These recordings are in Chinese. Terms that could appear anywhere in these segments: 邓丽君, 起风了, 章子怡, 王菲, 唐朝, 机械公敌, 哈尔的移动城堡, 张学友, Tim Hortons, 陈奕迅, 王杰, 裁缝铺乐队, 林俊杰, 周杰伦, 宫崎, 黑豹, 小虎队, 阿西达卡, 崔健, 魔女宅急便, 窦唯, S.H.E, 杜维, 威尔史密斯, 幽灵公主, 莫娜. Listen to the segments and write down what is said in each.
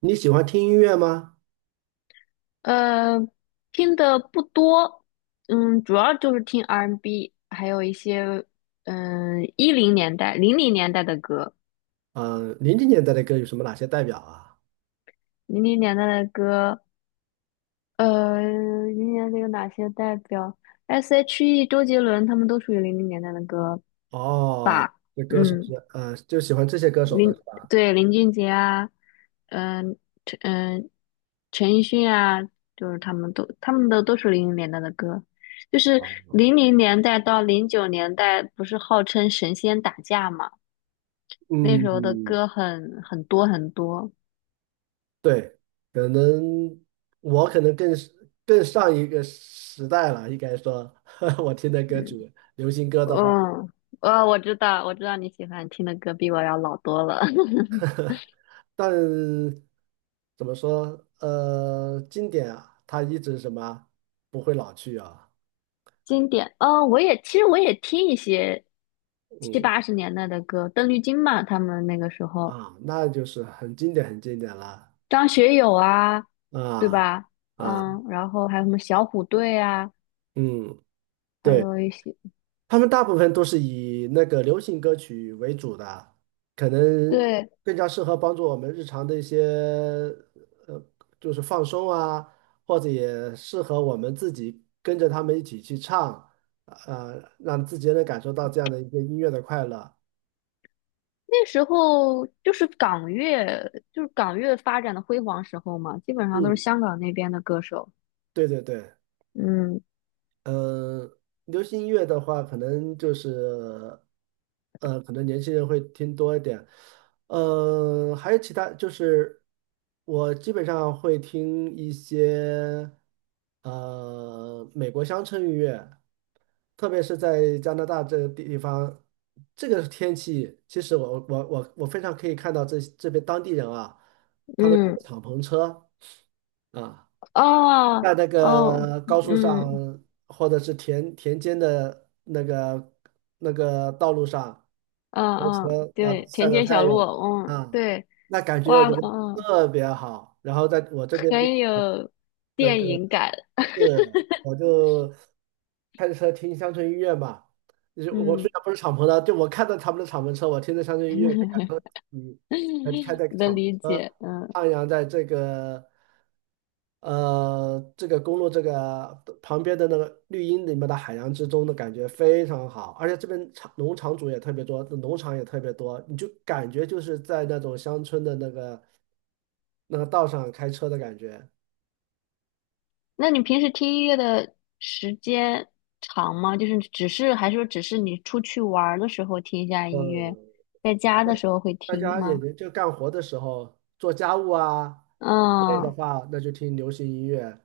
你喜欢听音乐吗？呃，听的不多，主要就是听 R&B，还有一些一零年代、零零年代的歌，嗯、零零年代的歌有什么哪些代表啊？零零年代的歌，零零年代有哪些代表？S.H.E、周杰伦他们都属于零零年代的歌哦，吧？那歌手嗯。是，就喜欢这些歌手的林是吧？对林俊杰啊，嗯、陈嗯、陈奕迅啊，就是他们的都是零零年代的歌，就是啊，零零年代到零九年代不是号称神仙打架嘛，那时候的嗯，歌很多很多，对，可能我可能更是更上一个时代了，应该说，我听的歌嗯曲，流行歌的话，嗯，哦，我知道你喜欢听的歌比我要老多了，但怎么说，经典啊，它一直什么不会老去啊，经典哦，其实我也听一些七嗯八十年代的歌，邓丽君嘛，他们那个时候。啊，那就是很经典，很经典了张学友啊，对啊。吧？啊，嗯，然后还有什么小虎队啊，嗯，还对，有一些，他们大部分都是以那个流行歌曲为主的，可能对，更加适合帮助我们日常的一些呃，就是放松啊，或者也适合我们自己跟着他们一起去唱，让自己能感受到这样的一些音乐的快乐。那时候就是港乐，就是港乐发展的辉煌时候嘛，基本上都是嗯，香港那边的歌手。对对对，嗯嗯，流行音乐的话，可能就是，可能年轻人会听多一点。还有其他，就是我基本上会听一些，美国乡村音乐，特别是在加拿大这个地方，这个天气，其实我非常可以看到这边当地人啊，他们开嗯，着敞篷车啊。哦在那哦，个高速上嗯或者是田间的那个道路上嗯开嗯，车，然后对，晒田着间小太阳路，嗯，啊，对，那感觉我哇，觉得嗯，特别好。然后在我这边就很有那电个影感，是，我就开着车听乡村音乐嘛，就是我嗯，虽然不是敞篷的，就我看到他们的敞篷车，我听着乡村音乐就感觉嗯，开在 的敞篷理解，嗯。徜徉在这个。这个公路这个旁边的那个绿荫里面的海洋之中的感觉非常好，而且这边农场主也特别多，农场也特别多，你就感觉就是在那种乡村的那个那个道上开车的感觉。那你平时听音乐的时间长吗？就是只是还是说只是你出去玩儿的时候听一下音乐，嗯，在家的时候会大听家也吗？就干活的时候做家务啊累的嗯话，那就听流行音乐。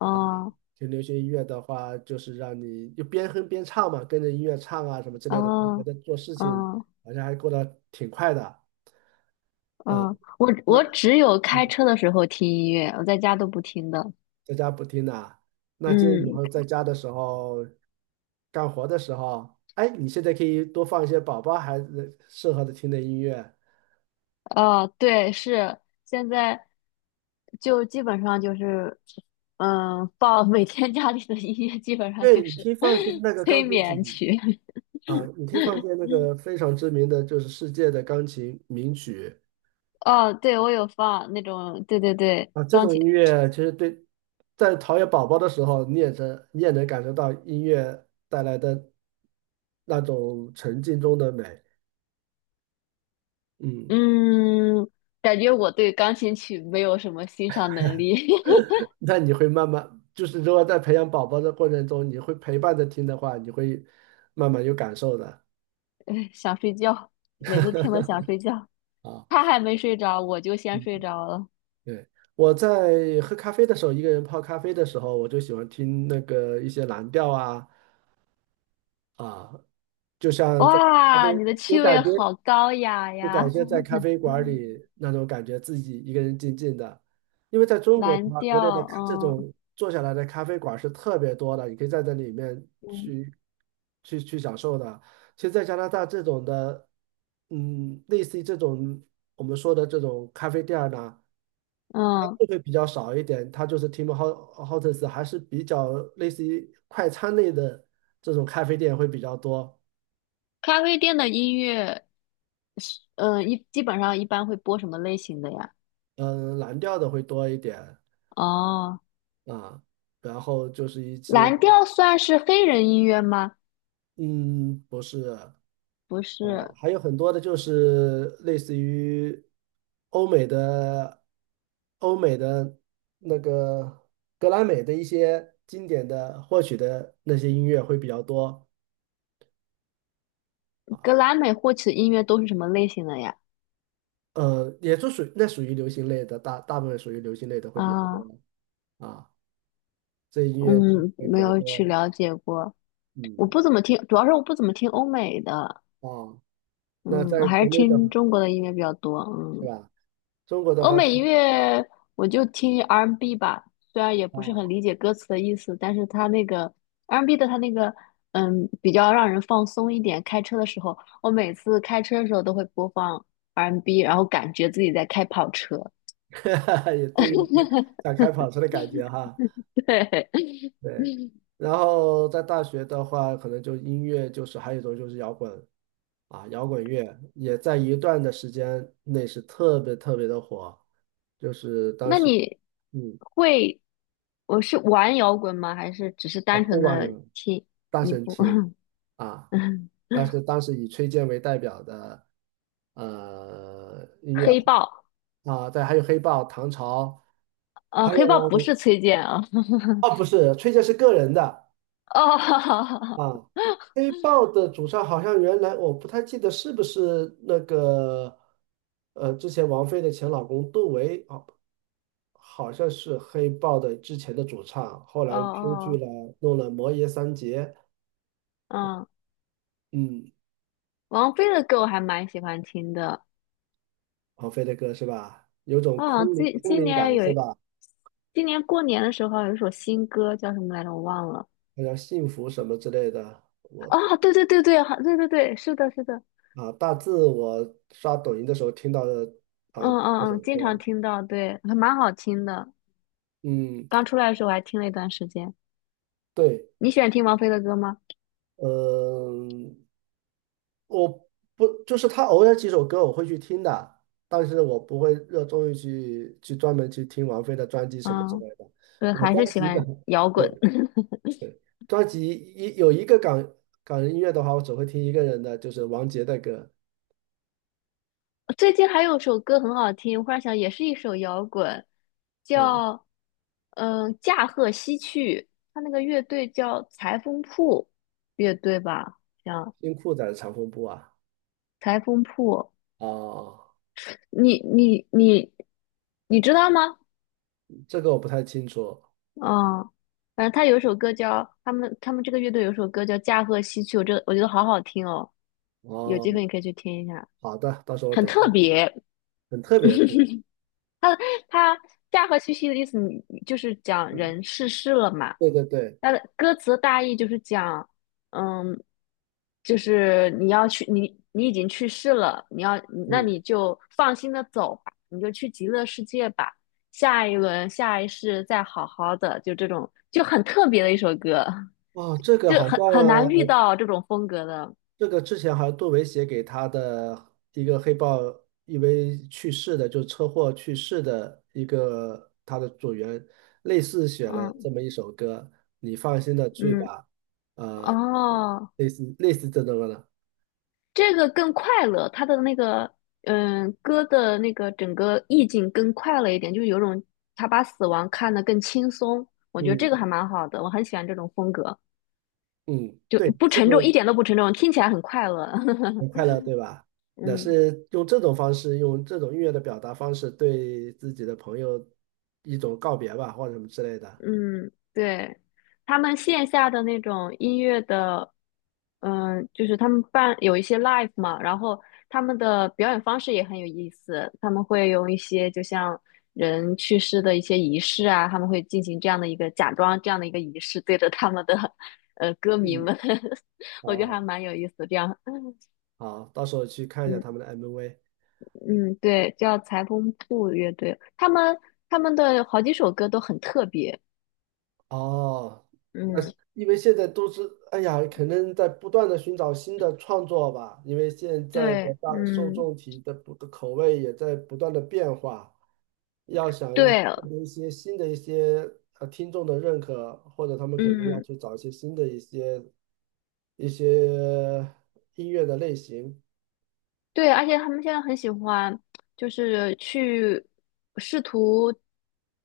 嗯听流行音乐的话，就是让你就边哼边唱嘛，跟着音乐唱啊什么之类的，就觉嗯得做事情嗯好像还过得挺快的。啊，嗯，我那我只有开嗯，车的时候听音乐，我在家都不听的。在家不听呐、那建议以嗯，后在家的时候，干活的时候，哎，你现在可以多放一些宝宝孩子适合的听的音乐。哦，对，是现在就基本上就是，放 每天家里的音乐基本上对，就你可是 以放一些那 个催钢琴曲眠曲。啊，你可以放一些那个 非常知名的，就是世界的钢琴名曲哦，对，我有放那种，对对对，啊。这钢种音琴，乐其实对，在陶冶宝宝的时候，你也能你也能感受到音乐带来的那种沉浸中的美。嗯。嗯，感觉我对钢琴曲没有什么欣赏能力，那你会慢慢，就是如果在培养宝宝的过程中，你会陪伴着听的话，你会慢慢有感受的 哎想睡觉，每次听了想睡觉，他啊。还没睡着，我就先嗯睡着了。对，我在喝咖啡的时候，一个人泡咖啡的时候，我就喜欢听那个一些蓝调啊啊，就像在咖哇，啡你的有趣感味觉，好高雅就呀！感觉在咖啡 馆嗯里那种感觉，自己一个人静静的。因为在中国的蓝话，国内的调，咖这嗯种坐下来的咖啡馆是特别多的，你可以在这里面嗯去享受的。其实，在加拿大这种的，嗯，类似于这种我们说的这种咖啡店儿呢，嗯，就会比较少一点。它就是 Tim Hortons 还是比较类似于快餐类的这种咖啡店会比较多，咖啡店的音乐是，基本上一般会播什么类型的呀？嗯，蓝调的会多一点。哦，啊，然后就是一些，蓝调算是黑人音乐吗？嗯，不是，不是，还有很多的，就是类似于欧美的、欧美的那个格莱美的一些经典的获取的那些音乐会比较多啊，格莱美获取的音乐都是什么类型的呀？也就属于流行类的，大部分属于流行类的会比较啊，多啊，这音乐剧嗯，会比没较有去多，了解过，我嗯，不怎么听，主要是我不怎么听欧美的，啊，那嗯，在还是国内的听中国的音乐比较多，是嗯，吧？中国的欧话，美音乐我就听 R&B 吧，虽然也不是很啊。理解歌词的意思，但是它那个 R&B 的它那个，嗯，比较让人放松一点。开车的时候，我每次开车的时候都会播放 R&B，然后感觉自己在开跑车，也对应 想开跑车的感觉哈。对。对，然后在大学的话，可能就音乐就是还有一种就是摇滚啊，摇滚乐也在一段的时间内是特别特别的火，就是当那时你嗯会，我是玩摇滚吗？还是只是啊单后纯浪的人听？大你神不，听啊，但是当时以崔健为代表的音乐黑豹，啊，对，还有黑豹、唐朝，还黑豹有不是崔健啊。哦不是崔健是个人的。哦，啊，黑豹的主唱好像原来我不太记得是不是那个，之前王菲的前老公窦唯啊，好像是黑豹的之前的主唱，后哦来出去哦，了，弄了《魔爷三杰》，嗯，嗯，王菲的歌我还蛮喜欢听的。王菲的歌是吧？有种啊，空灵今空今灵年感有，是吧？今年过年的时候有一首新歌叫什么来着？我忘了。好像幸福什么之类的，我啊，对对对对，好对对对，是的，是的，啊，大致我刷抖音的时候听到的啊，嗯嗯这首嗯，经常歌，听到，对，还蛮好听的。嗯，刚出来的时候我还听了一段时间。对，你喜欢听王菲的歌吗？嗯、我不就是他偶尔几首歌我会去听的，但是我不会热衷于去专门去听王菲的专辑什么之嗯，类的。对，我还是专喜辑的，欢摇滚。对，专辑一有一个港人音乐的话，我只会听一个人的，就是王杰的歌。最近还有首歌很好听，我忽然想，也是一首摇滚，嗯，叫《驾鹤西去》，他那个乐队叫裁缝铺乐队吧，像听酷仔的《长风布啊？裁缝铺。哦，你你你你知道吗？这个我不太清楚。嗯，反正他有一首歌叫他们这个乐队有一首歌叫《驾鹤西去》，我觉得好好听哦，有机会哦，你可以去听一下，好的，到时候我很等一下特吧。别。很特别是吧？它“驾鹤西去”的意思你就是讲嗯，人逝世了嘛。对对对，它的歌词的大意就是讲，嗯，就是你要去，你已经去世了，你要，那嗯，你就放心的走吧，你就去极乐世界吧，下一轮下一世再好好的，就这种就很特别的一首歌，哦，这个就好像。很难遇到这种风格的，这个之前好像杜维写给他的一个黑豹，因为去世的，就是车祸去世的一个他的组员，类似写了嗯这么一首歌，你放心的去嗯，吧，呃，哦。类似这种的，这个更快乐，他的那个歌的那个整个意境更快乐一点，就是有种他把死亡看得更轻松，我觉得这个嗯还蛮好的，我很喜欢这种风格，嗯，就对，不现沉重，一在点都不沉重，听起来很快乐。很快 乐，对吧？那嗯。是用这种方式，用这种音乐的表达方式，对自己的朋友一种告别吧，或者什么之类的。嗯，对，他们线下的那种音乐的，就是他们办有一些 live 嘛，然后他们的表演方式也很有意思，他们会用一些就像人去世的一些仪式啊，他们会进行这样的一个假装这样的一个仪式，对着他们的歌迷嗯，们，我觉得还好，蛮有意思，这样。好，到时候去看一下嗯他们的 MV。嗯，对，叫裁缝铺乐队，他们的好几首歌都很特别，哦，那嗯，因为现在都是，哎呀，可能在不断的寻找新的创作吧，因为现在的对，大受嗯，众体的不的口味也在不断的变化，要想一对，获得一些新的一些听众的认可，或者他们肯定要嗯，去找一些新的一些一些音乐的类型。对，而且他们现在很喜欢，就是去试图，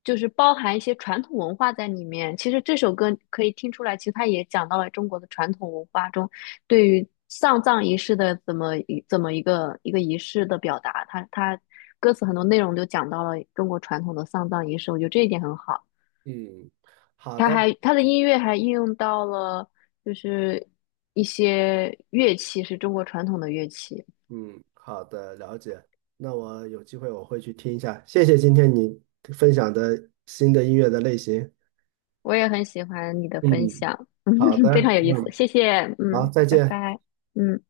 就是包含一些传统文化在里面。其实这首歌可以听出来，其实它也讲到了中国的传统文化中对于丧葬仪式的怎么一个一个仪式的表达。它歌词很多内容都讲到了中国传统的丧葬仪式，我觉得这一点很好。嗯，好它的。还它的音乐还应用到了就是一些乐器，是中国传统的乐器。嗯，好的，了解。那我有机会我会去听一下。谢谢今天你分享的新的音乐的类型。我也很喜欢你的分嗯，享，好 的，非常有意思，嗯，谢谢，好，嗯，再拜见。拜，嗯。